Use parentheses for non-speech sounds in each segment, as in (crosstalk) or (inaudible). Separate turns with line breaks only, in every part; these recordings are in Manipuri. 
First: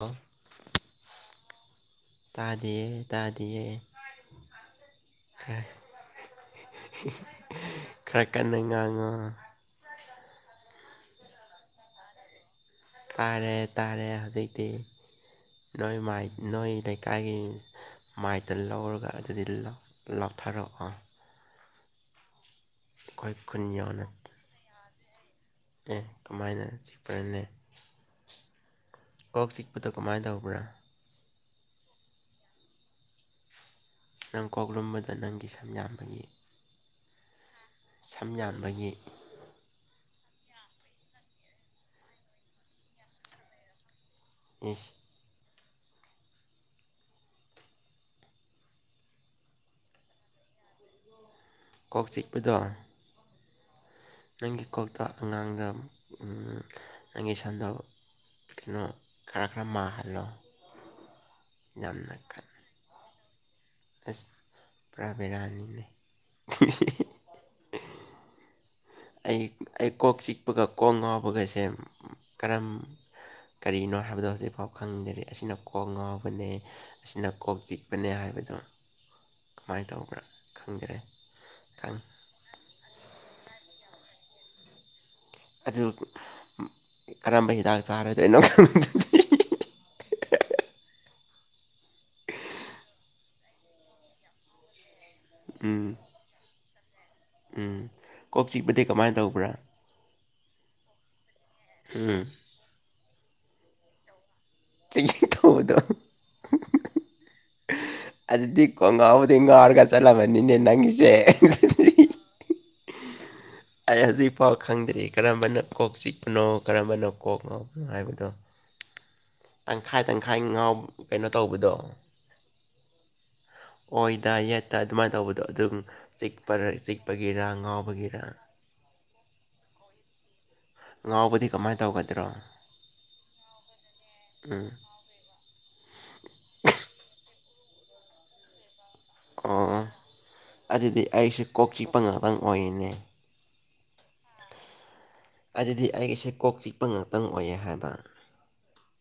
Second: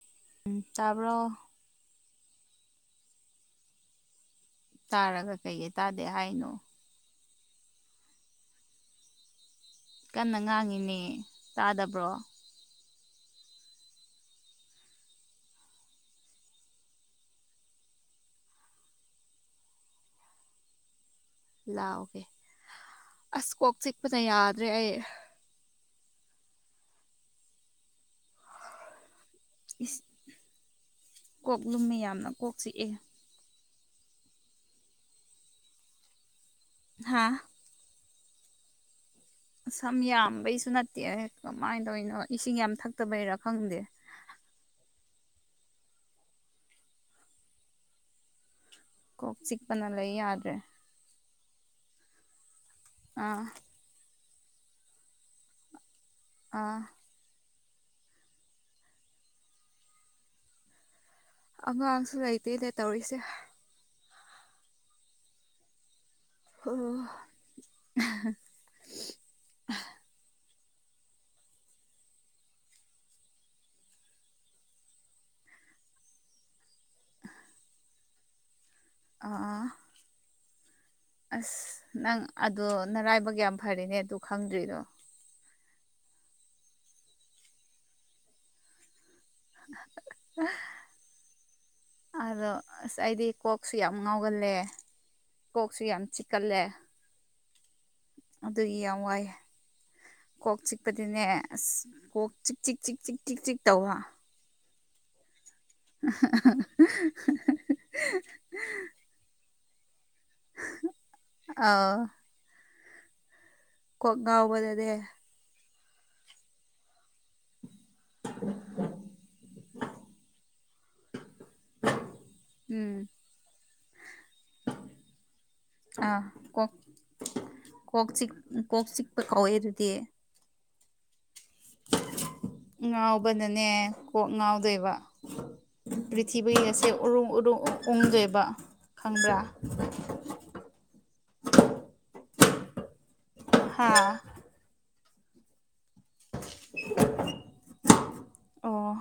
ꯑꯣ
ꯎꯝ ꯇꯥꯕꯔꯣ
ꯇꯥꯗꯤꯌꯦ ꯇꯥꯗꯤꯌꯦ
ꯇꯥꯔꯒ ꯀꯩꯒꯤ ꯇꯥꯗꯦ ꯍꯥꯏꯅꯣ
ꯍꯤ ꯍꯤ ꯈꯔ ꯀꯟꯅ ꯉꯥꯡꯉꯣ
ꯀꯟꯅ ꯉꯥꯡꯉꯤꯅꯦ ꯇꯥꯗꯕ꯭ꯔꯣ
ꯇꯥꯔꯦ ꯇꯥꯔꯦ ꯍꯧꯖꯤꯛꯇꯤ ꯅꯣꯏ ꯅꯣꯏ ꯂꯩꯀꯥꯏꯒꯤ ꯃꯥꯏꯇ ꯂꯧꯔꯒ ꯑꯗꯨꯗꯤ ꯂꯧꯞꯊꯔꯛꯑꯣ
ꯂꯥꯛꯑꯣꯒꯦ
ꯑꯩꯈꯣꯏ
ꯑꯁ
ꯈꯨꯟ
ꯀꯣꯛ
ꯌꯧꯅ
ꯆꯤꯛꯄꯅ ꯌꯥꯗ꯭ꯔꯦ ꯑꯩ
ꯑꯦ ꯀꯃꯥꯏꯅ ꯆꯤꯛꯄꯅꯅꯦ ꯀꯣꯛ ꯆꯤꯛꯄꯗꯣ
ꯏꯁ
ꯀꯃꯥꯏꯅ ꯇꯧꯕ꯭ꯔꯥ
ꯀꯣꯛ ꯂꯨꯝꯃꯤ ꯌꯥꯝꯅ ꯀꯣꯛꯁꯤ ꯑꯦ
ꯅꯪ ꯀꯣꯛ ꯂꯨꯝꯕꯗ ꯅꯪꯒꯤ ꯁꯝ ꯌꯥꯝꯟꯕꯒꯤ
ꯍꯥꯥ
ꯁꯝ ꯌꯥꯝꯕꯒꯤ
ꯁꯝ ꯌꯥꯝꯕꯩꯁꯨ ꯅꯠꯇꯦ ꯀꯃꯥꯏꯅ ꯇꯧꯔꯤꯅꯣ ꯏꯁꯤꯡ ꯌꯥꯝ ꯊꯛꯇꯕꯩꯔꯥ ꯈꯪꯗꯦ
ꯏꯁ
ꯀꯣꯛ ꯆꯤꯛꯄꯅ ꯂꯩ ꯌꯥꯗ꯭ꯔꯦ
ꯀꯣꯛ ꯆꯤꯛꯄꯗꯣ
ꯑꯥ
ꯅꯪꯒꯤ ꯀꯣꯛꯇ ꯑꯉꯥꯡꯗ ꯎꯝ
ꯑꯥ
ꯅꯪꯒꯤ ꯁꯝꯗꯣ ꯀꯩꯅꯣ ꯈꯔ ꯈꯔ ꯃꯥꯍꯜꯂꯣ
ꯑꯉꯥꯡꯁꯨ
ꯌꯥꯝꯅ ꯀꯟ
ꯂꯩꯇꯦꯗ ꯇꯧꯔꯤꯁꯦ
ꯑꯁ ꯄꯨꯔꯥ ꯕꯦꯔꯥꯅꯤꯅꯦ
ꯍꯣ ꯑꯍꯝ (inaudible)
ꯑꯩ ꯑꯩ ꯀꯣꯛ ꯆꯤꯛꯄꯒ ꯀꯣꯛ ꯉꯥꯎꯕꯒꯁꯦ ꯀꯔꯝ ꯀꯔꯤꯅꯣ ꯍꯥꯏꯕꯗꯣ ꯍꯧꯖꯤꯛꯐꯥꯎ ꯈꯪꯗꯔꯤ ꯑꯁꯤꯅ ꯀꯣꯛ ꯉꯥꯎꯕꯅꯦ ꯑꯁꯤꯅ ꯀꯣꯛ ꯆꯤꯛꯄꯅꯦ ꯍꯥꯏꯕꯗꯣ
ꯑꯥ
ꯀꯃꯥꯏꯅ ꯇꯧꯕ꯭ꯔꯥ ꯈꯪꯗꯔꯦ
ꯑꯁ ꯅꯪ ꯑꯗꯣ ꯅꯔꯥꯏꯕꯛ ꯌꯥꯝ ꯐꯔꯦꯍꯦ ꯑꯗꯨ ꯈꯪꯗ꯭ꯔꯤꯗꯣ
ꯑꯗꯨ ꯀꯔꯝꯕ ꯍꯤꯗꯥꯛ ꯆꯥꯔꯗꯣꯏꯅꯣ ꯈꯪꯗꯦ
(inaudible) ꯑꯗꯣ ꯑꯁ ꯑꯩꯗꯤ ꯀꯣꯛꯁꯨ ꯌꯥꯝ ꯉꯥꯎꯒꯜꯂꯦ ꯀꯣꯛꯁꯨ
ꯎꯝ
ꯌꯥꯝ ꯆꯤꯛꯀꯜꯂꯦ
ꯎꯝ ꯀꯣꯛ
ꯑꯗꯨꯒꯤ
ꯆꯤꯛꯄꯗꯤ
ꯌꯥꯝ
ꯀꯃꯥꯏꯅ
ꯋꯥꯏ
ꯇꯧꯕ꯭ꯔꯥ
ꯀꯣꯛ ꯆꯤꯛꯄꯗꯤꯅꯦ ꯑꯁ
ꯎꯝ
ꯀꯣꯛ ꯆꯤꯛ ꯆꯤꯛ ꯆꯤꯛ ꯆꯤꯛ ꯆꯤꯛ ꯆꯤꯛ ꯇꯧꯕ
ꯆꯤꯛ ꯆꯤꯛ ꯇꯧꯕꯗꯣ
(inaudible)
ꯑꯗꯨꯗꯤ ꯀꯣꯡꯒꯥꯎꯕꯨꯗꯤ ꯉꯥꯎꯔꯒ ꯆꯠꯂꯝꯕꯅꯤꯅꯦ ꯅꯪꯒꯤꯁꯦ
ꯑꯥ
ꯑꯩ
ꯀꯣꯛ
ꯍꯧꯖꯤꯛꯐꯥꯎ
ꯉꯥꯎꯕꯗꯅꯦ
ꯈꯪꯗ꯭ꯔꯤ ꯀꯔꯝꯕꯅ ꯀꯣꯛ ꯆꯤꯛꯄꯅꯣ ꯀꯔꯝꯕꯅ ꯀꯣꯛ ꯉꯥꯎ ꯍꯥꯏꯕꯗꯣ ꯇꯪꯈꯥꯏ ꯇꯪꯈꯥꯏ ꯉꯥꯎ ꯀꯩꯅꯣ ꯇꯧꯕꯗꯣ
ꯎꯝ
ꯑꯣꯏꯗ ꯌꯦꯠꯇ ꯑꯗꯨꯃꯥꯏꯅ ꯇꯧꯕꯗꯣ
ꯑꯥ
ꯑꯗꯨꯝꯄ ꯆꯤꯛꯄꯒꯤꯔ ꯉꯥꯎꯕꯒꯤꯔ
ꯍꯣꯢ ꯀꯣꯛꯁꯤ ꯀꯧꯋꯦ ꯑꯗꯨꯗꯤ
ꯉꯥꯎꯕꯗꯤ ꯀꯃꯥꯏꯅ ꯇꯧꯒꯗ꯭ꯔꯣ
ꯉꯥꯎꯕꯅꯅꯦ ꯀꯣꯛ
ꯎꯝ
ꯉꯥꯎꯗꯣꯏꯕ ꯄ꯭ꯔꯤꯊꯤꯕꯤꯒꯤ ꯑꯁꯦ ꯎꯔꯨꯡ ꯎꯔꯨꯡ ꯎꯪꯗꯣꯏꯕ ꯈꯪꯕ꯭ꯔꯥ
ꯑꯣ ꯑꯗꯨꯗꯤ ꯑꯩꯁꯦ ꯀꯣꯛ ꯆꯤꯛꯄ ꯉꯥꯛꯇꯪ ꯑꯣꯏꯅꯦ
ꯍꯥꯥ
ꯑꯗꯨꯗꯤ ꯑꯩꯒꯤꯁꯦ ꯀꯣꯛ ꯆꯤꯛꯄ ꯉꯥꯛꯇꯪ ꯑꯣꯏꯌꯦ ꯍꯥꯏꯕ
ꯑꯣ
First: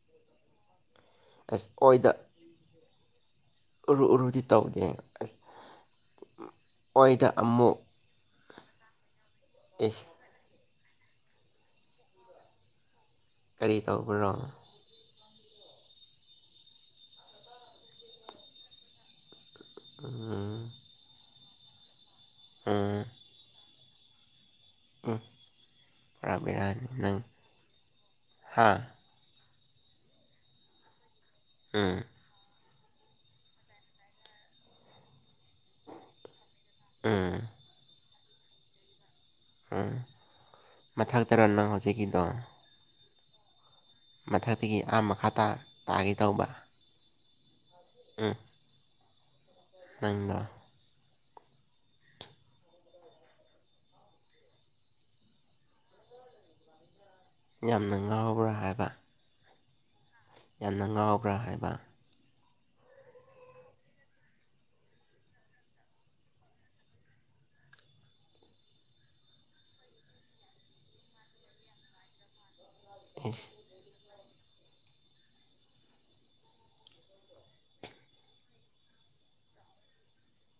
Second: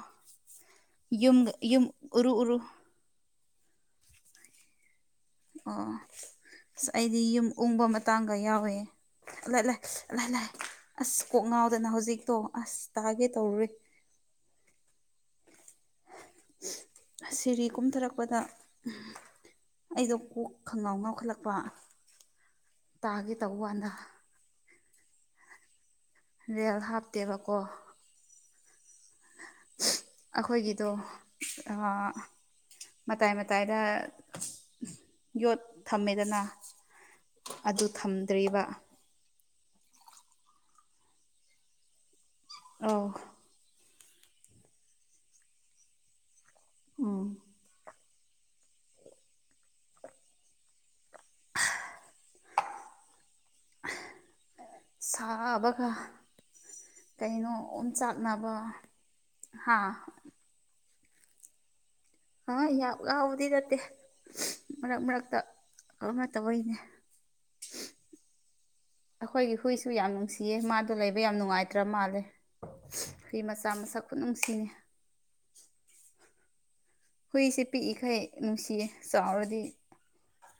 ꯌꯨꯝ
ꯑꯁ
ꯌꯨꯝ
ꯑꯣꯏꯗ
ꯎꯔꯨ ꯎꯔꯨ
ꯎꯔꯨ ꯎꯔꯨꯗꯤ ꯇꯧꯗꯦ ꯑꯁ
ꯑꯣ ꯑꯁ ꯑꯩꯗꯤ
ꯑꯣꯏꯗ
ꯌꯨꯝ
ꯑꯃꯨꯛ
ꯎꯪꯕ ꯃꯇꯥꯡꯒ ꯌꯥꯎꯋꯦ ꯂꯥꯏ ꯂꯥꯏ
ꯏꯁ
ꯂꯥꯏ ꯂꯥꯏ ꯑꯁ ꯀꯣꯛ ꯉꯥꯎꯗꯅ ꯍꯧꯖꯤꯛꯇꯣ ꯑꯁ ꯇꯥꯒꯦ ꯇꯧꯔꯨꯔꯦ
ꯀꯔꯤ ꯇꯧꯕꯔꯣ
ꯁꯤꯔꯤ ꯀꯨꯝꯊꯔꯛꯄꯗ ꯑꯩꯗꯣ ꯀꯣꯛ ꯈꯪꯒꯥꯎ ꯉꯥꯎꯈꯠꯂꯛ ꯄ‌
ꯎꯝ
ꯇꯥꯒꯦ ꯇꯧ ꯋꯥꯟꯗ
ꯎꯝ
ꯔꯦꯜ
ꯄꯨꯔꯥꯕꯤꯔꯥꯅꯤ ꯅꯪ
ꯍꯥꯞꯇꯦꯕꯀꯣ
ꯍꯥꯥ
ꯑꯩꯈꯣꯏꯒꯤꯗꯣ
ꯎꯝ
ꯃꯇꯥꯏ ꯃꯇꯥꯏꯗ ꯌꯣꯠ ꯊꯝꯃꯦꯗꯅ
ꯎꯝ
ꯑꯗꯨ ꯊꯝꯗ꯭ꯔꯤꯕ
ꯎꯝ ꯃꯊꯛ ꯇꯔꯥꯅꯪ ꯍꯧꯖꯤꯛꯀꯤꯗꯣ
ꯑꯧ
ꯃꯊꯛꯇꯒꯤ ꯑꯥꯝ ꯃꯈꯥ ꯇꯥ ꯇꯥꯒꯦ ꯇꯧꯕ
ꯎꯝ
ꯎ ꯑꯪꯃ
ꯁꯥꯕꯒ ꯀꯩꯅꯣ ꯑꯣꯝ
ꯌꯥꯝꯅ
ꯆꯥꯛꯅꯕ
ꯉꯥꯎꯕ꯭ꯔꯥ ꯍꯥꯏꯕ
ꯍꯥ
ꯌꯥꯝꯅ ꯉꯥꯎꯕ꯭ꯔꯥ ꯍꯥꯏꯕ
ꯑ ꯌꯥꯝ ꯂꯥꯎꯕꯗꯤ ꯅꯠꯇꯦ ꯃꯔꯛ ꯃꯔꯛꯇ ꯀꯝꯅ ꯇꯧꯧꯕꯩꯅꯦ ꯑꯩꯈꯣꯏꯒꯤ ꯍꯨꯏꯁꯨ ꯌꯥꯝ ꯅꯨꯡꯁꯤꯌꯦ ꯃꯥꯗꯣ ꯂꯩꯕ ꯌꯥꯝ ꯅꯨꯡꯉꯥꯏꯇ꯭ꯔ ꯃꯥꯜꯂꯦ ꯑꯩ
ꯑꯦꯁ
ꯃꯆꯥ ꯃꯁꯛꯄ ꯅꯨꯡꯁꯤꯅꯤ ꯍꯨꯏꯁꯦ ꯄꯤꯛꯏꯈꯩ ꯅꯨꯡꯁꯤꯌꯦ ꯆꯥꯎꯔꯗꯤ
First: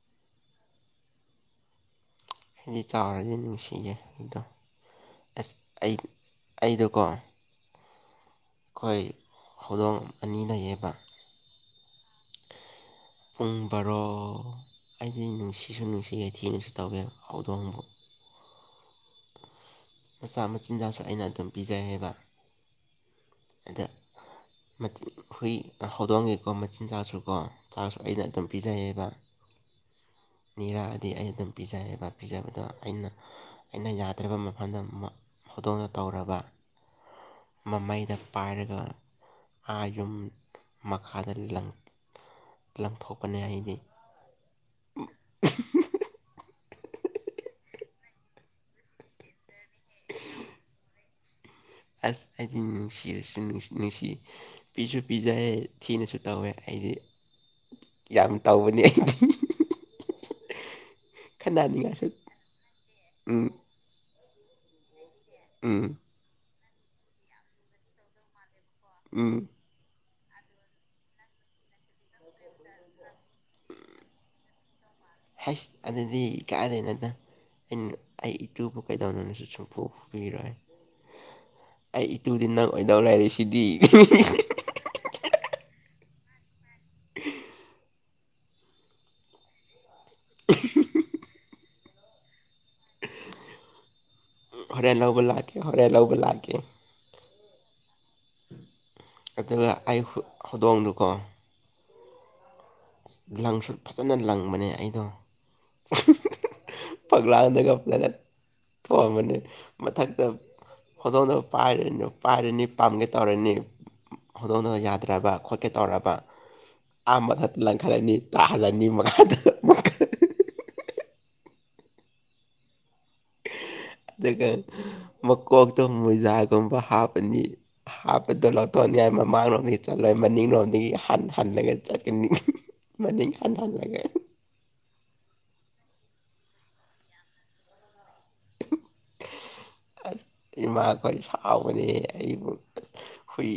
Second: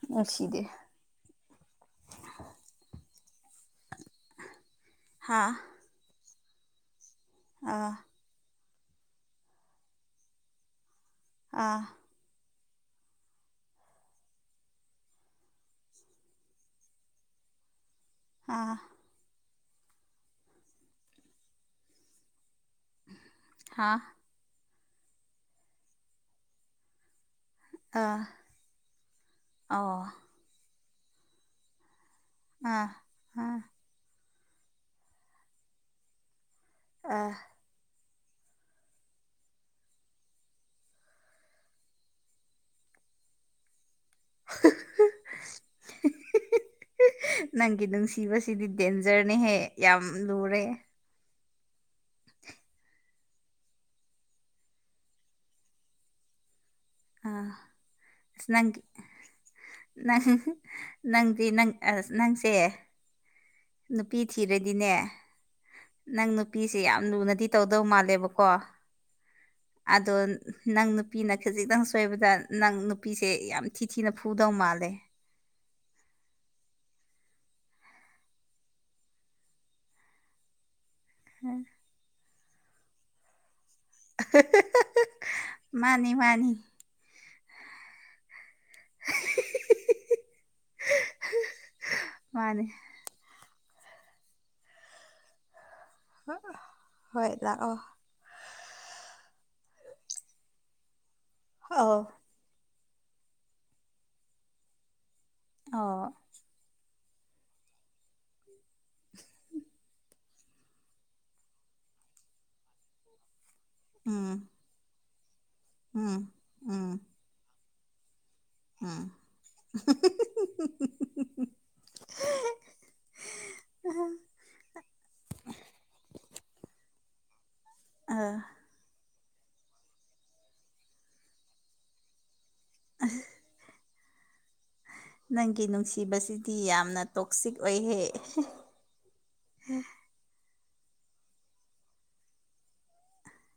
ꯅꯨꯡꯁꯤꯗꯦ
ꯍꯥꯏꯗꯤ ꯆꯥꯎꯔꯗꯤ ꯅꯨꯡꯁꯤꯌꯦꯦ ꯑꯗꯨꯗꯣ
ꯍꯥ
ꯑꯁ ꯑꯩ ꯑꯩꯗꯣꯀꯣ
ꯑꯥ
ꯑꯩꯈꯣꯏ ꯍꯧꯗꯣꯡ ꯑꯅꯤ ꯂꯩꯌꯦꯕ
ꯑꯥ
ꯄꯨꯡ ꯕꯥꯔꯣ ꯑꯩꯗꯤ ꯅꯨꯡꯁꯤꯁꯨ ꯅꯨꯡꯁꯤ ꯌꯥꯊꯦꯡꯅꯁꯨ ꯇꯧꯋꯦ ꯍꯧꯗꯣꯡꯕ
ꯑꯥ
ꯃꯆꯥ ꯃꯆꯤꯟꯖꯥꯛꯁꯨ ꯑꯩꯅ ꯑꯗꯨꯝ ꯄꯤꯖꯩ ꯍꯥꯏꯕ
ꯍꯥꯥ
ꯆꯤꯟ ꯍꯨꯏ ꯍꯧꯗꯣꯡꯉꯦꯀꯣ ꯃꯆꯤꯟꯖꯥꯛꯁꯨ ꯀꯣ ꯆꯥꯛꯁꯨ
ꯑꯥ
ꯑꯩꯅ ꯑꯗꯨꯝ ꯄꯤꯖꯩꯌꯦꯕ
ꯑꯣ
ꯅꯤꯔꯥꯗꯤ ꯑꯩ ꯑꯗꯨꯝ ꯄꯤꯖꯩꯑꯕ ꯄꯤꯖꯕꯗꯣ
ꯑꯥ
ꯑꯩꯅ
ꯑꯥ
ꯑꯩꯅ ꯌꯥꯗ꯭ꯔꯔꯤꯕ ꯃꯐꯝꯗ ꯍꯧꯗꯣꯡꯅ ꯇꯧꯔꯕ
ꯑꯥ
ꯃꯃꯩꯗ ꯄꯥꯏꯔꯒ ꯑꯥ ꯌꯨꯝ ꯃꯈꯥꯗ‌ ꯂꯪ ꯂꯪꯊꯣꯛꯄꯅꯦ ꯑꯩꯗꯤ
ꯅꯪꯒꯤ ꯅꯨꯡꯁꯤꯕꯁꯤꯗꯤ ꯗꯦꯟꯖꯔꯅꯦꯍꯦ ꯌꯥꯝ ꯂꯨꯔꯦ
ꯑꯁ ꯑꯩꯗꯤ ꯅꯨꯡꯁꯤꯔꯁꯨ ꯅꯨꯡꯁꯤ ꯄꯤꯁꯨ ꯄꯤꯖꯩ ꯊꯤꯅꯁꯨ ꯇꯧꯋꯦ ꯑꯩꯗꯤ
ꯑꯥ
ꯌꯥꯝ
ꯑꯁ
ꯇꯧꯕꯅꯤ
ꯅꯪꯒꯤ
ꯑꯩꯗꯤ
ꯅꯪ ꯅꯪꯗꯤ ꯅꯪ ꯑ
ꯈꯠꯅꯅꯤꯡꯉꯥꯏꯁꯨ
ꯅꯪꯁꯦ
ꯎꯝ
ꯅꯨꯄꯤ ꯊꯤꯔꯗꯤꯅꯦ
ꯎꯝ
ꯅꯪ ꯅꯨꯄꯤꯁꯦ ꯌꯥꯝ ꯂꯨꯅꯗꯤ ꯇꯧꯗꯧ ꯃꯥꯜꯂꯦꯕꯀꯣ
ꯎ
ꯑꯗꯣ ꯅꯪ ꯅꯨꯄꯤꯅ ꯈꯤꯖꯤꯛꯇꯪ ꯁꯣꯏꯕꯗ ꯅꯪ ꯅꯨꯄꯤꯁꯦ ꯌꯥꯝ ꯊꯤ ꯊꯤꯅ ꯐꯨꯗꯧ ꯃꯥꯜꯂꯦ
ꯍꯁ ꯑꯗꯨꯗꯤ ꯀꯥꯏꯗꯩ ꯅ‌ꯣꯗ ꯑꯩꯅ ꯑꯩ ꯏꯇꯨꯕꯨ ꯀꯩꯗꯧꯅꯣꯅꯁꯨ ꯁꯨꯡꯐꯨ ꯐꯨꯕꯤꯔꯣꯏ
ꯎꯝ
ꯑꯩ ꯏꯇꯨꯗꯤ ꯅꯪ ꯑꯣꯏꯗꯧ ꯂꯩꯔꯤꯁꯤꯗꯤ
ꯃꯥꯅꯤ ꯃꯥꯅꯤ ꯃꯥꯅꯦ
ꯍꯔꯦꯜ ꯂꯧꯕ ꯂꯥꯛꯀꯦ ꯍꯔꯦꯜꯂꯧꯕ
ꯍ ꯍꯣꯏ ꯂꯥꯛ ꯑꯣ
ꯑꯗꯨꯒ ꯑꯩ ꯍꯧꯗꯣꯡꯗꯨꯀꯣ
ꯑꯣ
ꯂꯪꯁꯨ ꯐꯖꯅ ꯂꯪꯕꯅꯦ ꯑꯩꯗꯣ
ꯑꯣ
ꯄꯛꯂꯥꯡꯗꯒ ꯐꯖꯅ ꯊꯣꯝꯃꯗꯤ ꯃꯊꯛꯇ ꯍꯧꯗꯣꯡꯗꯣ ꯄꯥꯏꯔ ꯄꯥꯏꯔꯅꯤ ꯄꯥꯝꯒꯦ ꯇꯧꯔꯅꯤ
ꯎꯝ
ꯇꯧꯗꯣꯡꯅ ꯌꯥꯗ꯭ꯔꯕ ꯈꯣꯠꯀꯦ ꯇꯧꯔꯕ
ꯎꯝ ꯎꯝ
ꯑꯥ ꯃꯊꯛꯇ ꯂꯪꯈꯠꯂꯅꯤ ꯇꯥꯍꯜꯂꯅꯤ
ꯎꯝ
ꯃꯈꯥꯗ ꯑꯗꯨꯒ ꯃꯀꯣꯛꯇꯣ ꯃꯣꯖꯥꯒꯨꯝꯕ ꯍꯥꯞꯄꯅꯤ
ꯑ
ꯍꯥꯞꯄꯗꯣ ꯂꯧꯊꯣꯛꯅꯤꯉꯏ ꯃꯃꯥꯡꯂꯣꯝꯗꯒꯤ ꯆꯠꯂꯣꯏ ꯃꯅꯤꯡꯂꯣꯝꯗꯒꯤ ꯍꯟ ꯍꯜꯂꯒ ꯆꯠꯀꯅꯤ ꯃꯅꯤ ꯈꯥꯟꯅꯅ ꯂꯒꯦ
ꯅꯪꯒꯤ ꯅꯨꯡꯁꯤꯕꯁꯤꯗꯤ ꯌꯥꯝꯅ ꯇꯣꯛꯁꯤꯛ ꯑꯣꯏꯍꯦ
ꯑꯁ ꯏꯃꯥꯈꯣꯏ ꯁꯥꯎꯕꯅꯦ ꯑꯩꯕꯨ ꯑꯁ ꯍꯨꯏ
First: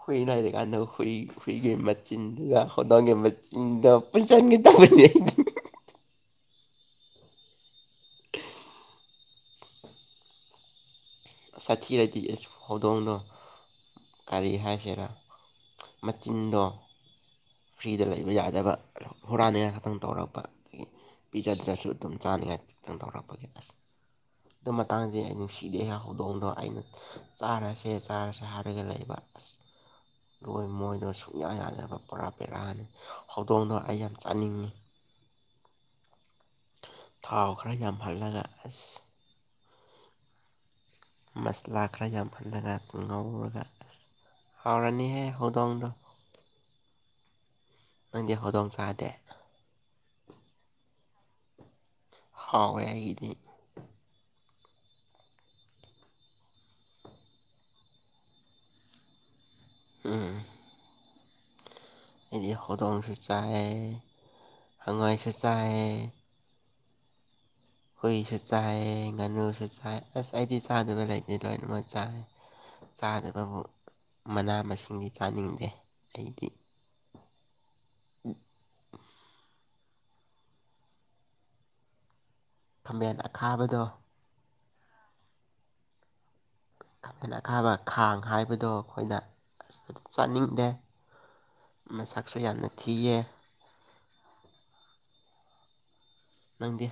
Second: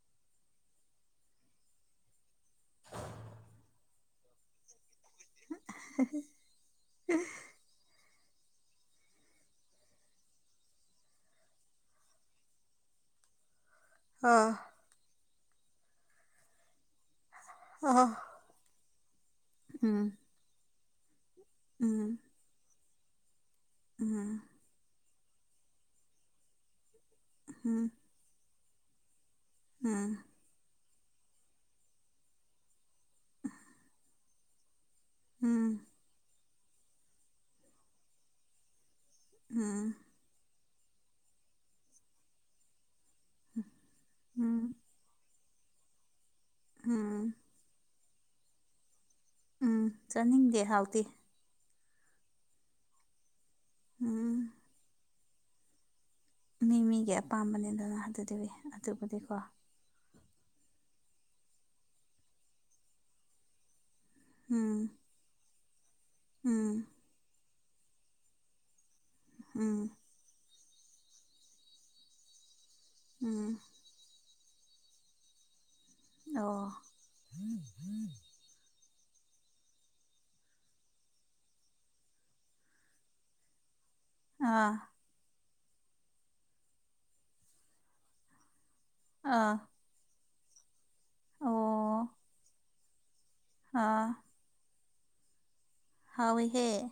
ꯍꯨꯏ ꯂꯩꯔꯤ ꯀꯥꯟꯗ ꯍꯨꯏ ꯍꯨꯏꯒꯤ ꯃꯆꯤꯟꯗꯨꯗ ꯍꯧꯗꯣꯡꯒꯤ ꯃꯆꯤꯟꯗꯨ ꯄꯨꯁꯟꯈꯤ ꯇꯧꯕꯅꯤ ꯑꯩꯗꯤ
(unintelligible)
ꯁꯥꯊꯤꯔꯗꯤ ꯏꯁ ꯍꯧꯗꯣꯡꯗꯣ
ꯑꯥ
ꯀꯔꯤ ꯍꯥꯏꯁꯤꯔꯥ ꯃꯆꯤꯟꯗꯣ ꯐ꯭ꯔꯤꯗ
ꯑꯥ
ꯂꯩꯕ ꯌꯥꯗꯕ ꯍꯨꯔꯥꯅꯤꯡꯉꯥꯏ ꯈꯛꯇꯪ
ꯎꯝ
ꯇꯧꯔꯛꯄ ꯑꯗꯒꯤ ꯄꯤꯖꯗ꯭ꯔꯁꯨ ꯑꯗꯨꯝ
ꯎꯝ
ꯆꯥꯅꯤꯡꯉꯥꯏ ꯈꯤꯇꯪ ꯇꯧꯔꯛꯄꯒꯤ ꯑꯁ
ꯎꯝ
ꯑꯗꯨ ꯃꯇꯥꯡꯗꯤ ꯑꯩ ꯅꯨꯡꯁꯤꯗ ꯑꯩꯒꯤ ꯍꯧꯗꯣꯡꯗꯣ ꯑꯩꯅ ꯆꯥꯔꯁꯦ
ꯎꯝ
ꯆꯥꯔꯖ ꯍꯥꯏꯔꯒ ꯂꯩꯕ ꯑ
ꯎꯝ
ꯂꯣꯏ ꯃꯣꯏꯗꯣ ꯁꯨꯡꯛꯌꯥ ꯌꯥꯗꯕ ꯄꯨꯔꯥ ꯄꯦꯔꯥꯅꯤ ꯍꯧꯗꯣꯡꯗꯣ ꯑꯩ ꯌꯥꯝ ꯆꯥꯅꯤꯡꯉꯤ
ꯎꯝ
ꯊꯥꯎ ꯈꯔ ꯌꯥꯝꯍꯜꯂꯒ ꯑꯁ
ꯑꯝ
ꯃꯁꯂꯥ ꯈꯔ ꯌꯥꯝ ꯍꯜꯂꯒ ꯉꯧꯔꯒ ꯑꯁ
ꯎꯝ
ꯍꯥꯎꯔꯅꯤꯍꯦ ꯍꯧꯗꯣꯡꯗꯣ ꯑꯃꯗ
ꯎꯝ
ꯅꯪꯗꯤ ꯍꯧꯗꯣꯡꯆꯥꯥꯗꯦ
ꯎꯝ ꯆꯥꯅꯤꯡꯗꯦ ꯍꯥꯎꯇꯤ
ꯍꯧꯋꯦ ꯑꯩꯒꯤꯗꯤ
ꯎꯝ ꯃꯤ ꯃꯤꯒꯤ ꯑꯄꯥꯝꯕꯅꯤ ꯑꯗꯨꯅ ꯑꯗꯨꯗꯤ ꯑꯗꯨꯕꯨꯗꯤꯀꯣ
ꯎꯝ ꯍꯥꯏꯗꯤ ꯍꯧꯗꯣꯡꯁꯨ ꯆꯥꯏ
ꯎꯝ
ꯍꯪꯉꯣꯏꯁꯨ ꯆꯥꯏ
ꯎꯝ
ꯍꯨꯏꯁꯨ ꯆꯥꯏ ꯉꯥꯅꯨꯁꯨ
ꯎꯝ
ꯆꯥꯏ ꯑꯁ ꯑꯩꯗꯤ ꯆꯥꯗꯕ ꯂꯩꯇꯦ ꯂꯣꯏꯅꯃꯛ ꯆꯥꯏ ꯆꯥꯗꯕꯕꯨ
ꯎꯝ
ꯃꯅꯥ ꯃꯁꯤꯡꯗꯤ ꯆꯥꯅꯤꯡꯗꯦ ꯑꯩꯗꯤ
ꯑꯣ
ꯈꯃꯦꯟ ꯑꯈꯥꯕꯗꯣ
ꯑꯥ
ꯈꯃꯦꯟ ꯑꯈꯥꯕ ꯈꯥꯡ ꯍꯥꯏꯕꯗꯣ ꯑꯩꯈꯣꯏꯅ
ꯑꯥ
ꯆꯥꯅꯤꯡꯗꯦ
ꯑꯣ
ꯃꯁꯛꯁꯨ ꯌꯥꯝꯅ ꯊꯤꯌꯦ
ꯑꯥ
ꯅꯪꯗꯤ
ꯍꯥꯎꯋꯤꯍꯦ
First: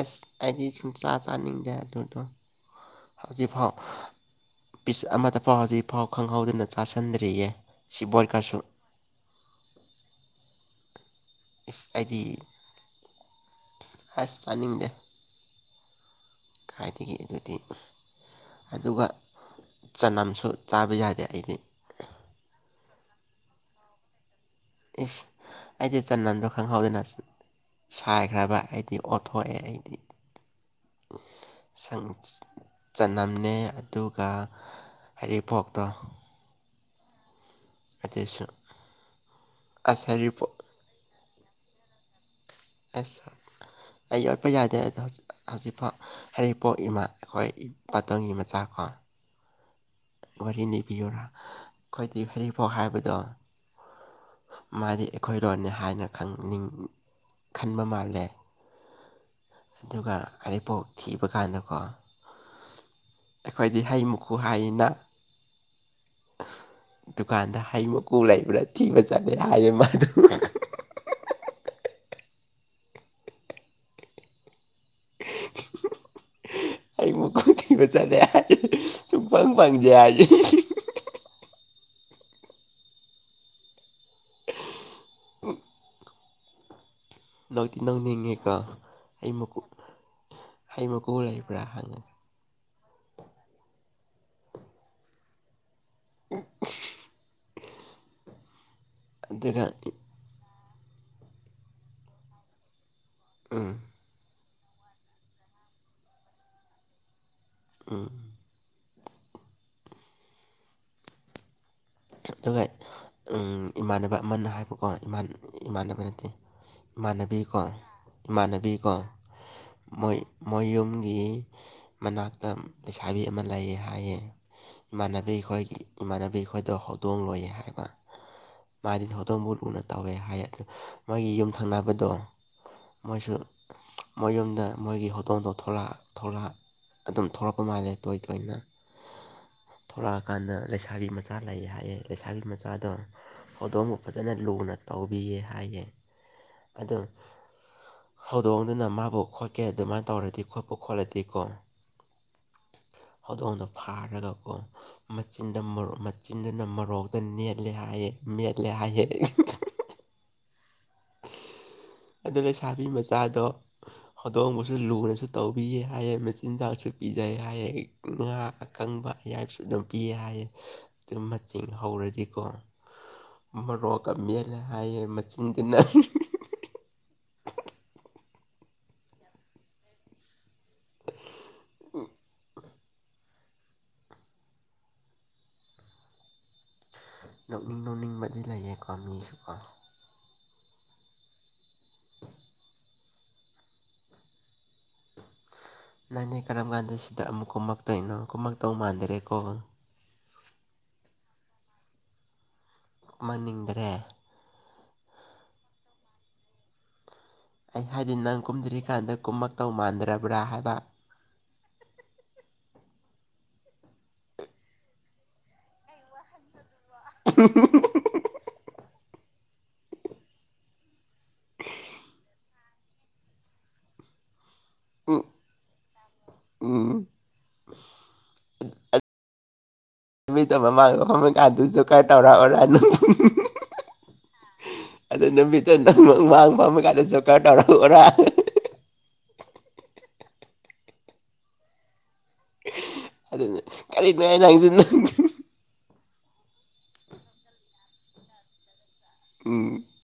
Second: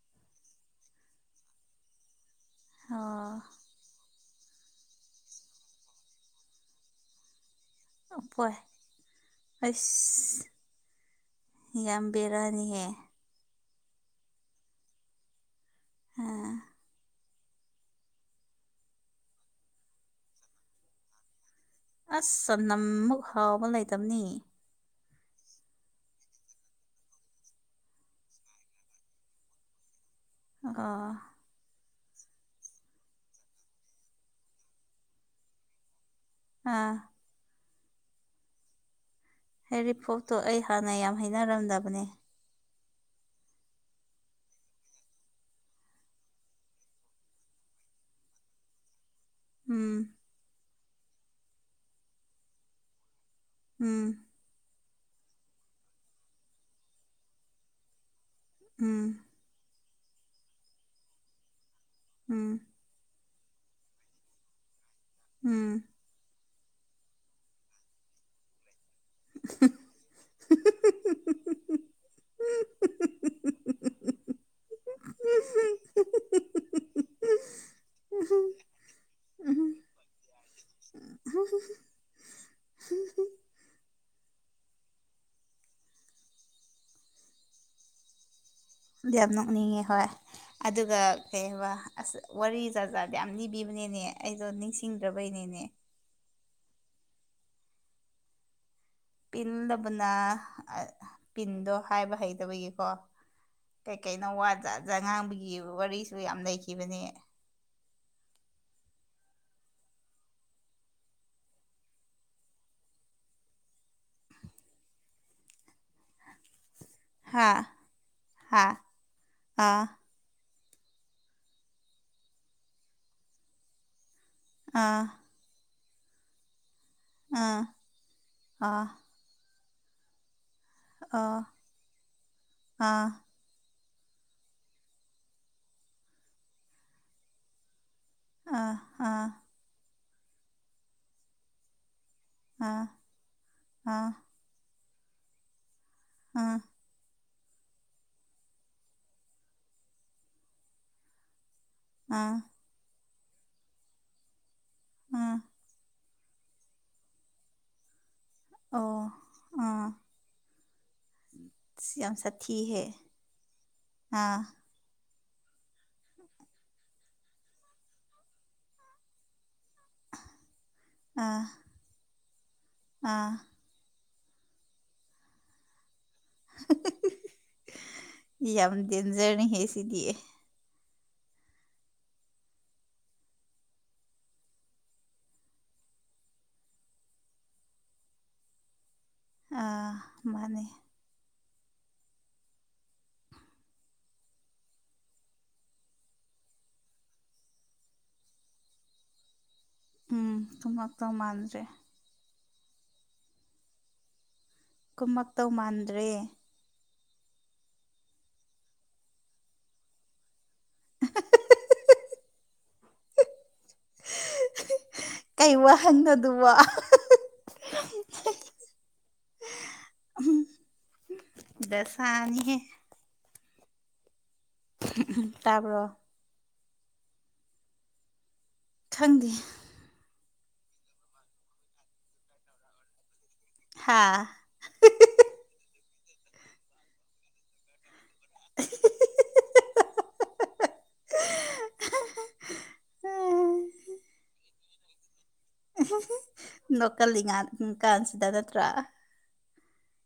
ꯑꯁ ꯑꯩꯗꯤ ꯁꯨꯝ ꯆꯥ ꯆꯥꯅꯤꯡꯗꯦ ꯑꯗꯨꯗꯣ
ꯑꯣ
ꯍꯧꯖꯤꯛꯐꯥꯎ ꯄꯤꯁ ꯑꯃꯗ ꯐꯥꯎ ꯍꯧꯖꯤꯛꯐꯥꯎ ꯈꯪꯍꯧꯗꯅ ꯆꯥꯁꯟꯗ꯭ꯔꯤꯌꯦ
ꯎꯄꯣꯏ
ꯁꯤꯕꯣꯠꯀꯁꯨ
ꯑꯁ
ꯏꯁ ꯑꯩꯗꯤ ꯑꯁ ꯆꯥꯅꯤꯡꯗꯦ
ꯑ
ꯀꯥꯏꯗꯒꯤ ꯑꯗꯨꯗꯤ ꯑꯗꯨꯒ ꯆꯅꯝꯁꯨ ꯆꯥꯕ ꯌꯥꯗꯦ ꯑꯩꯗꯤ
ꯑꯁ ꯆꯅꯝ ꯃꯨꯛ ꯍꯥꯎꯕ ꯂꯩꯇꯕꯅꯤ
ꯏꯁ ꯑꯩꯗꯤ ꯆꯅꯝꯗꯣ ꯈꯪꯍꯧꯗꯅ ꯁꯥꯏꯈ꯭ꯔꯕ ꯑꯩꯗꯤ ꯑꯣꯟꯊꯣꯛꯑꯦ ꯑꯩꯗꯤ
ꯑꯣ
ꯁꯪ ꯆꯅꯝꯅꯦ ꯑꯗꯨꯒ ꯍꯔꯤꯄꯣꯛꯇꯣ
ꯑꯥ
ꯑꯇꯩꯁꯨ
ꯍꯦꯔꯤꯐꯣꯞꯇꯣ ꯑꯩ ꯍꯥꯟꯅ ꯌꯥꯝ ꯍꯩꯅꯔꯝꯗꯕꯅꯦ
ꯑꯁ ꯑꯩ ꯌꯠꯄ ꯌꯥꯗꯦ ꯑꯗꯣ ꯍꯧꯖꯤꯛꯐꯥꯎ ꯍꯥꯏꯔꯤꯄꯣꯛ ꯏꯃꯥ ꯑꯩꯈꯣꯏ ꯄꯇꯣꯟꯒꯤ ꯃꯆꯥꯀꯣ
ꯎꯝ
ꯋꯥꯔꯤ ꯂꯤꯅꯤꯕꯤꯌꯨꯔꯥ ꯑꯩꯈꯣꯏꯗꯤ ꯐꯔꯤꯐꯥꯎ ꯍꯥꯏꯕꯗꯣ
ꯎꯝ
ꯃꯥꯗꯤ ꯑꯩꯈꯣꯏꯔꯣꯟꯅꯤ ꯍꯥꯏꯅ ꯈꯅꯤꯡ ꯈꯟꯕ ꯃꯥꯜꯂꯦ
ꯎꯝ
ꯑꯗꯨꯒ ꯍꯔꯤꯄꯣꯛ ꯊꯤꯕ ꯀꯥꯟꯗꯀꯣ
ꯎꯝ
ꯑꯩꯈꯣꯏꯗꯤ ꯍꯩ ꯃꯨꯈꯨ ꯍꯥꯏꯅ
ꯎꯝ
ꯗꯨꯀꯥꯟꯗ ꯍꯩ ꯃꯀꯨ ꯂꯩꯕ꯭ꯔꯥ ꯊꯤꯕ ꯆꯠꯂꯦ ꯍꯥꯏꯌꯦ ꯃꯥꯗꯨ (inaudible) ꯑꯩ ꯃꯀꯨ ꯊꯤꯕ ꯆꯗꯦ ꯍꯥꯏ ꯁꯨꯐꯪ ꯐꯪꯗꯦ ꯍꯥꯏ
(inaudible)
ꯅꯣꯛꯇꯤ ꯅꯣꯛꯅꯤꯡꯉꯦꯀꯣ
ꯌꯥꯝ
ꯍꯩ ꯃꯀꯨ
ꯅꯣꯛꯅꯤꯡꯉꯦ ꯍꯣꯏ
ꯍꯩ
ꯑꯗꯨꯒ
ꯃꯀꯨ ꯂꯩꯕ꯭ꯔꯥ
ꯀꯩꯕ
ꯍꯪꯉꯦ
ꯑꯁ ꯋꯥꯔꯤꯖꯥ ꯖꯥꯠ ꯌꯥꯝ ꯂꯤꯅꯤꯕꯤꯕꯅꯦꯅꯦ ꯑꯩꯗꯣ ꯅꯤꯡꯁꯤꯡꯗ꯭ꯔꯕꯩꯅꯦꯅꯦ
ꯎ (unintelligible) ꯑꯗꯨꯒ
ꯄꯤꯟꯗꯕꯅ ꯄꯤꯟꯗꯣ ꯍꯥꯏꯕ ꯍꯩꯇꯕꯒꯤꯀꯣ
ꯎꯝ
ꯀꯩꯀꯩꯅꯣ ꯋꯥꯖ ꯉꯥꯡꯕꯒꯤ ꯋꯥꯔꯤꯁꯨ ꯌꯥꯝ ꯂꯩꯈꯤꯕꯅꯦ
ꯎꯝ ꯑꯗꯨꯒ ꯏꯃꯥꯟꯅꯕ ꯑꯃꯅ ꯍꯥꯏꯕꯀꯣ ꯏꯃꯥꯟꯅꯕ ꯅꯠꯇꯦ ꯏꯃꯥꯟꯅꯕꯤꯀꯣ ꯏꯃꯥꯟꯅꯕꯤꯀꯣ ꯃꯣꯏ ꯃꯣꯏ ꯌꯨꯝꯒꯤ ꯃꯅꯥꯛꯇ ꯂꯩꯁꯥꯕꯤ ꯑꯃ ꯂꯩꯌꯦ ꯍꯥꯏꯌꯦ ꯏꯃꯥꯟꯕꯤꯈꯣꯏꯒꯤ ꯏꯃꯥꯟꯕꯤ ꯈꯣꯏꯗꯣ ꯍꯧꯗꯣꯡ ꯂꯣꯏꯌꯦ ꯍꯥꯏꯕ ꯃꯥꯗꯤ ꯍꯧꯧꯗꯣꯡꯕꯨ ꯂꯨꯅ ꯇꯧꯋꯦ ꯍꯥꯏꯠꯂ ꯃꯣꯏꯒꯤ ꯌꯨꯝꯊꯪꯅꯕꯗꯣ ꯃꯣꯏꯁꯨ ꯃꯣꯏ ꯌꯨꯝꯗ ꯃꯣꯏꯒꯤ ꯍꯣꯇꯣꯟꯗꯣ ꯊꯣꯔꯥ ꯊꯧꯔꯥ ꯑꯗꯨꯝ ꯊꯣꯔꯛꯄ ꯃꯥꯜꯂꯦ ꯇ ꯇꯣꯏ ꯇꯣꯏꯅ ꯊꯂꯛꯑꯀꯥꯟꯗ ꯂꯩꯁꯥꯕꯤ ꯃꯆꯥ ꯂꯩ ꯍꯥꯏꯑꯦ ꯂꯩꯁꯥꯕꯤ ꯃꯆꯥꯗꯣ ꯍꯧꯗꯣꯡꯝꯕꯨ ꯐꯖꯅ ꯂꯨꯅ ꯇꯧꯕꯤꯌꯦ ꯍꯥꯏꯌꯦ
ꯍꯥꯥ (unintelligible)
ꯑꯣ (unintelligible) ꯍꯧꯗꯣꯡꯗꯨꯅ ꯃꯥꯕꯨ ꯈꯣꯠꯀꯦ ꯑꯗꯨꯃꯥꯏꯅ ꯇꯧꯔꯗꯤ ꯈꯣꯠꯄꯨ ꯈꯣꯠꯂꯗꯤꯀꯣ
ꯑꯥ
ꯍꯧꯗꯣꯡꯗꯣ ꯐꯥꯔꯒꯀꯣ ꯃꯆꯤꯟꯗ ꯆꯤꯟꯗꯨꯅ ꯃꯣꯔꯣꯛꯇ ꯅꯦꯠꯂꯦ ꯍꯥꯏꯑꯦ ꯃꯦꯠꯂꯦ ꯍꯥꯏꯍꯦ ꯑꯗꯨ ꯂꯩꯁꯥꯥꯕꯤ ꯃꯆꯥꯗꯣ ꯍꯧꯗꯣꯡ ꯂꯨꯅꯁꯨ ꯇꯧꯕꯤꯌꯦ ꯍꯥꯏꯌꯦ ꯃꯆꯤꯟꯖꯥꯛꯁꯨ ꯄꯤꯖꯩ ꯍꯥꯏꯌꯦ ꯉꯥ ꯑꯀꯪꯕ ꯑꯌꯥꯏꯕꯁꯨ ꯑꯗꯨꯝ ꯄꯤ ꯌꯥꯌꯦ ꯑꯗꯨꯝ ꯃꯆ ꯍꯧꯔꯗꯤꯀꯣ ꯃꯣꯔꯣꯛꯀ ꯃꯂꯦ ꯍꯥꯏꯌꯦꯦ ꯃꯆꯤꯟꯒꯤꯅ
ꯑ ꯌꯥꯝ ꯗꯦꯟꯖꯔꯅꯤꯍꯦ ꯁꯤꯗꯤꯌꯦ
ꯎ ꯅꯣꯛꯅꯤꯡ ꯅꯧꯅꯤꯡꯕꯗꯤ ꯂꯩꯌꯦꯀꯣ ꯃꯤꯁꯨ
ꯑ ꯃꯥꯅꯦ
ꯅꯅꯦ ꯀꯔꯝ ꯀꯥꯟꯗ ꯁꯤꯗ ꯑꯃꯨꯛ ꯀꯨꯝꯃꯛꯇꯣꯏꯅꯣ ꯀꯨꯝꯃꯛꯇꯧ ꯃꯥꯟꯗꯔꯦꯀꯣ
ꯎꯝ ꯊꯨꯝꯂꯛꯇꯧ ꯃꯥꯟꯗ꯭ꯔꯦ
ꯃꯅꯤꯡꯗ꯭ꯔꯦ
ꯀꯨꯝꯃꯛꯇꯧ ꯃꯥꯟꯗ꯭ꯔꯦ
ꯑꯩ ꯍꯥꯏꯗꯤ ꯅꯪ ꯀꯨꯝꯗ꯭ꯔꯤꯀꯥꯟꯗ ꯀꯨꯝꯃꯛꯇꯧ ꯃꯥꯟꯗ꯭ꯔꯕ꯭ꯔꯥ ꯍꯥꯏꯕ
ꯀꯩ ꯋꯥꯍꯟꯅꯣ ꯗꯨꯕꯨ
ꯎ (unintelligible)
ꯎꯝ ꯗꯁꯥꯅꯤꯍꯦ
ꯎꯝ
ꯇꯥꯕ꯭ꯔꯣ
ꯎꯝ
ꯈꯪꯗꯦ
ꯏꯕꯩꯗ ꯃꯃꯥꯡ ꯃꯃꯩ ꯀꯥꯟꯗꯨꯁꯨ ꯀꯔ ꯇꯧꯔꯛꯑꯣꯔꯥꯅꯨ
ꯍꯥꯥ
ꯑꯗꯨ ꯅꯨꯃꯤꯠꯇꯣ ꯅꯪꯪ ꯃꯥꯡꯕꯝ ꯀꯥꯟꯗ ꯖꯣꯀꯔ ꯇꯧꯔ ꯑꯣꯔꯥ
(unintelligible)
ꯑꯗꯨꯅ ꯀꯔꯤꯅꯣ ꯍꯥꯏꯩꯅ ꯍꯪꯁꯤꯪ
ꯅꯣꯀꯜꯂꯤꯉꯥ ꯀꯥꯟꯁꯤꯗ ꯅꯠꯇ꯭ꯔꯥ
ꯎꯝ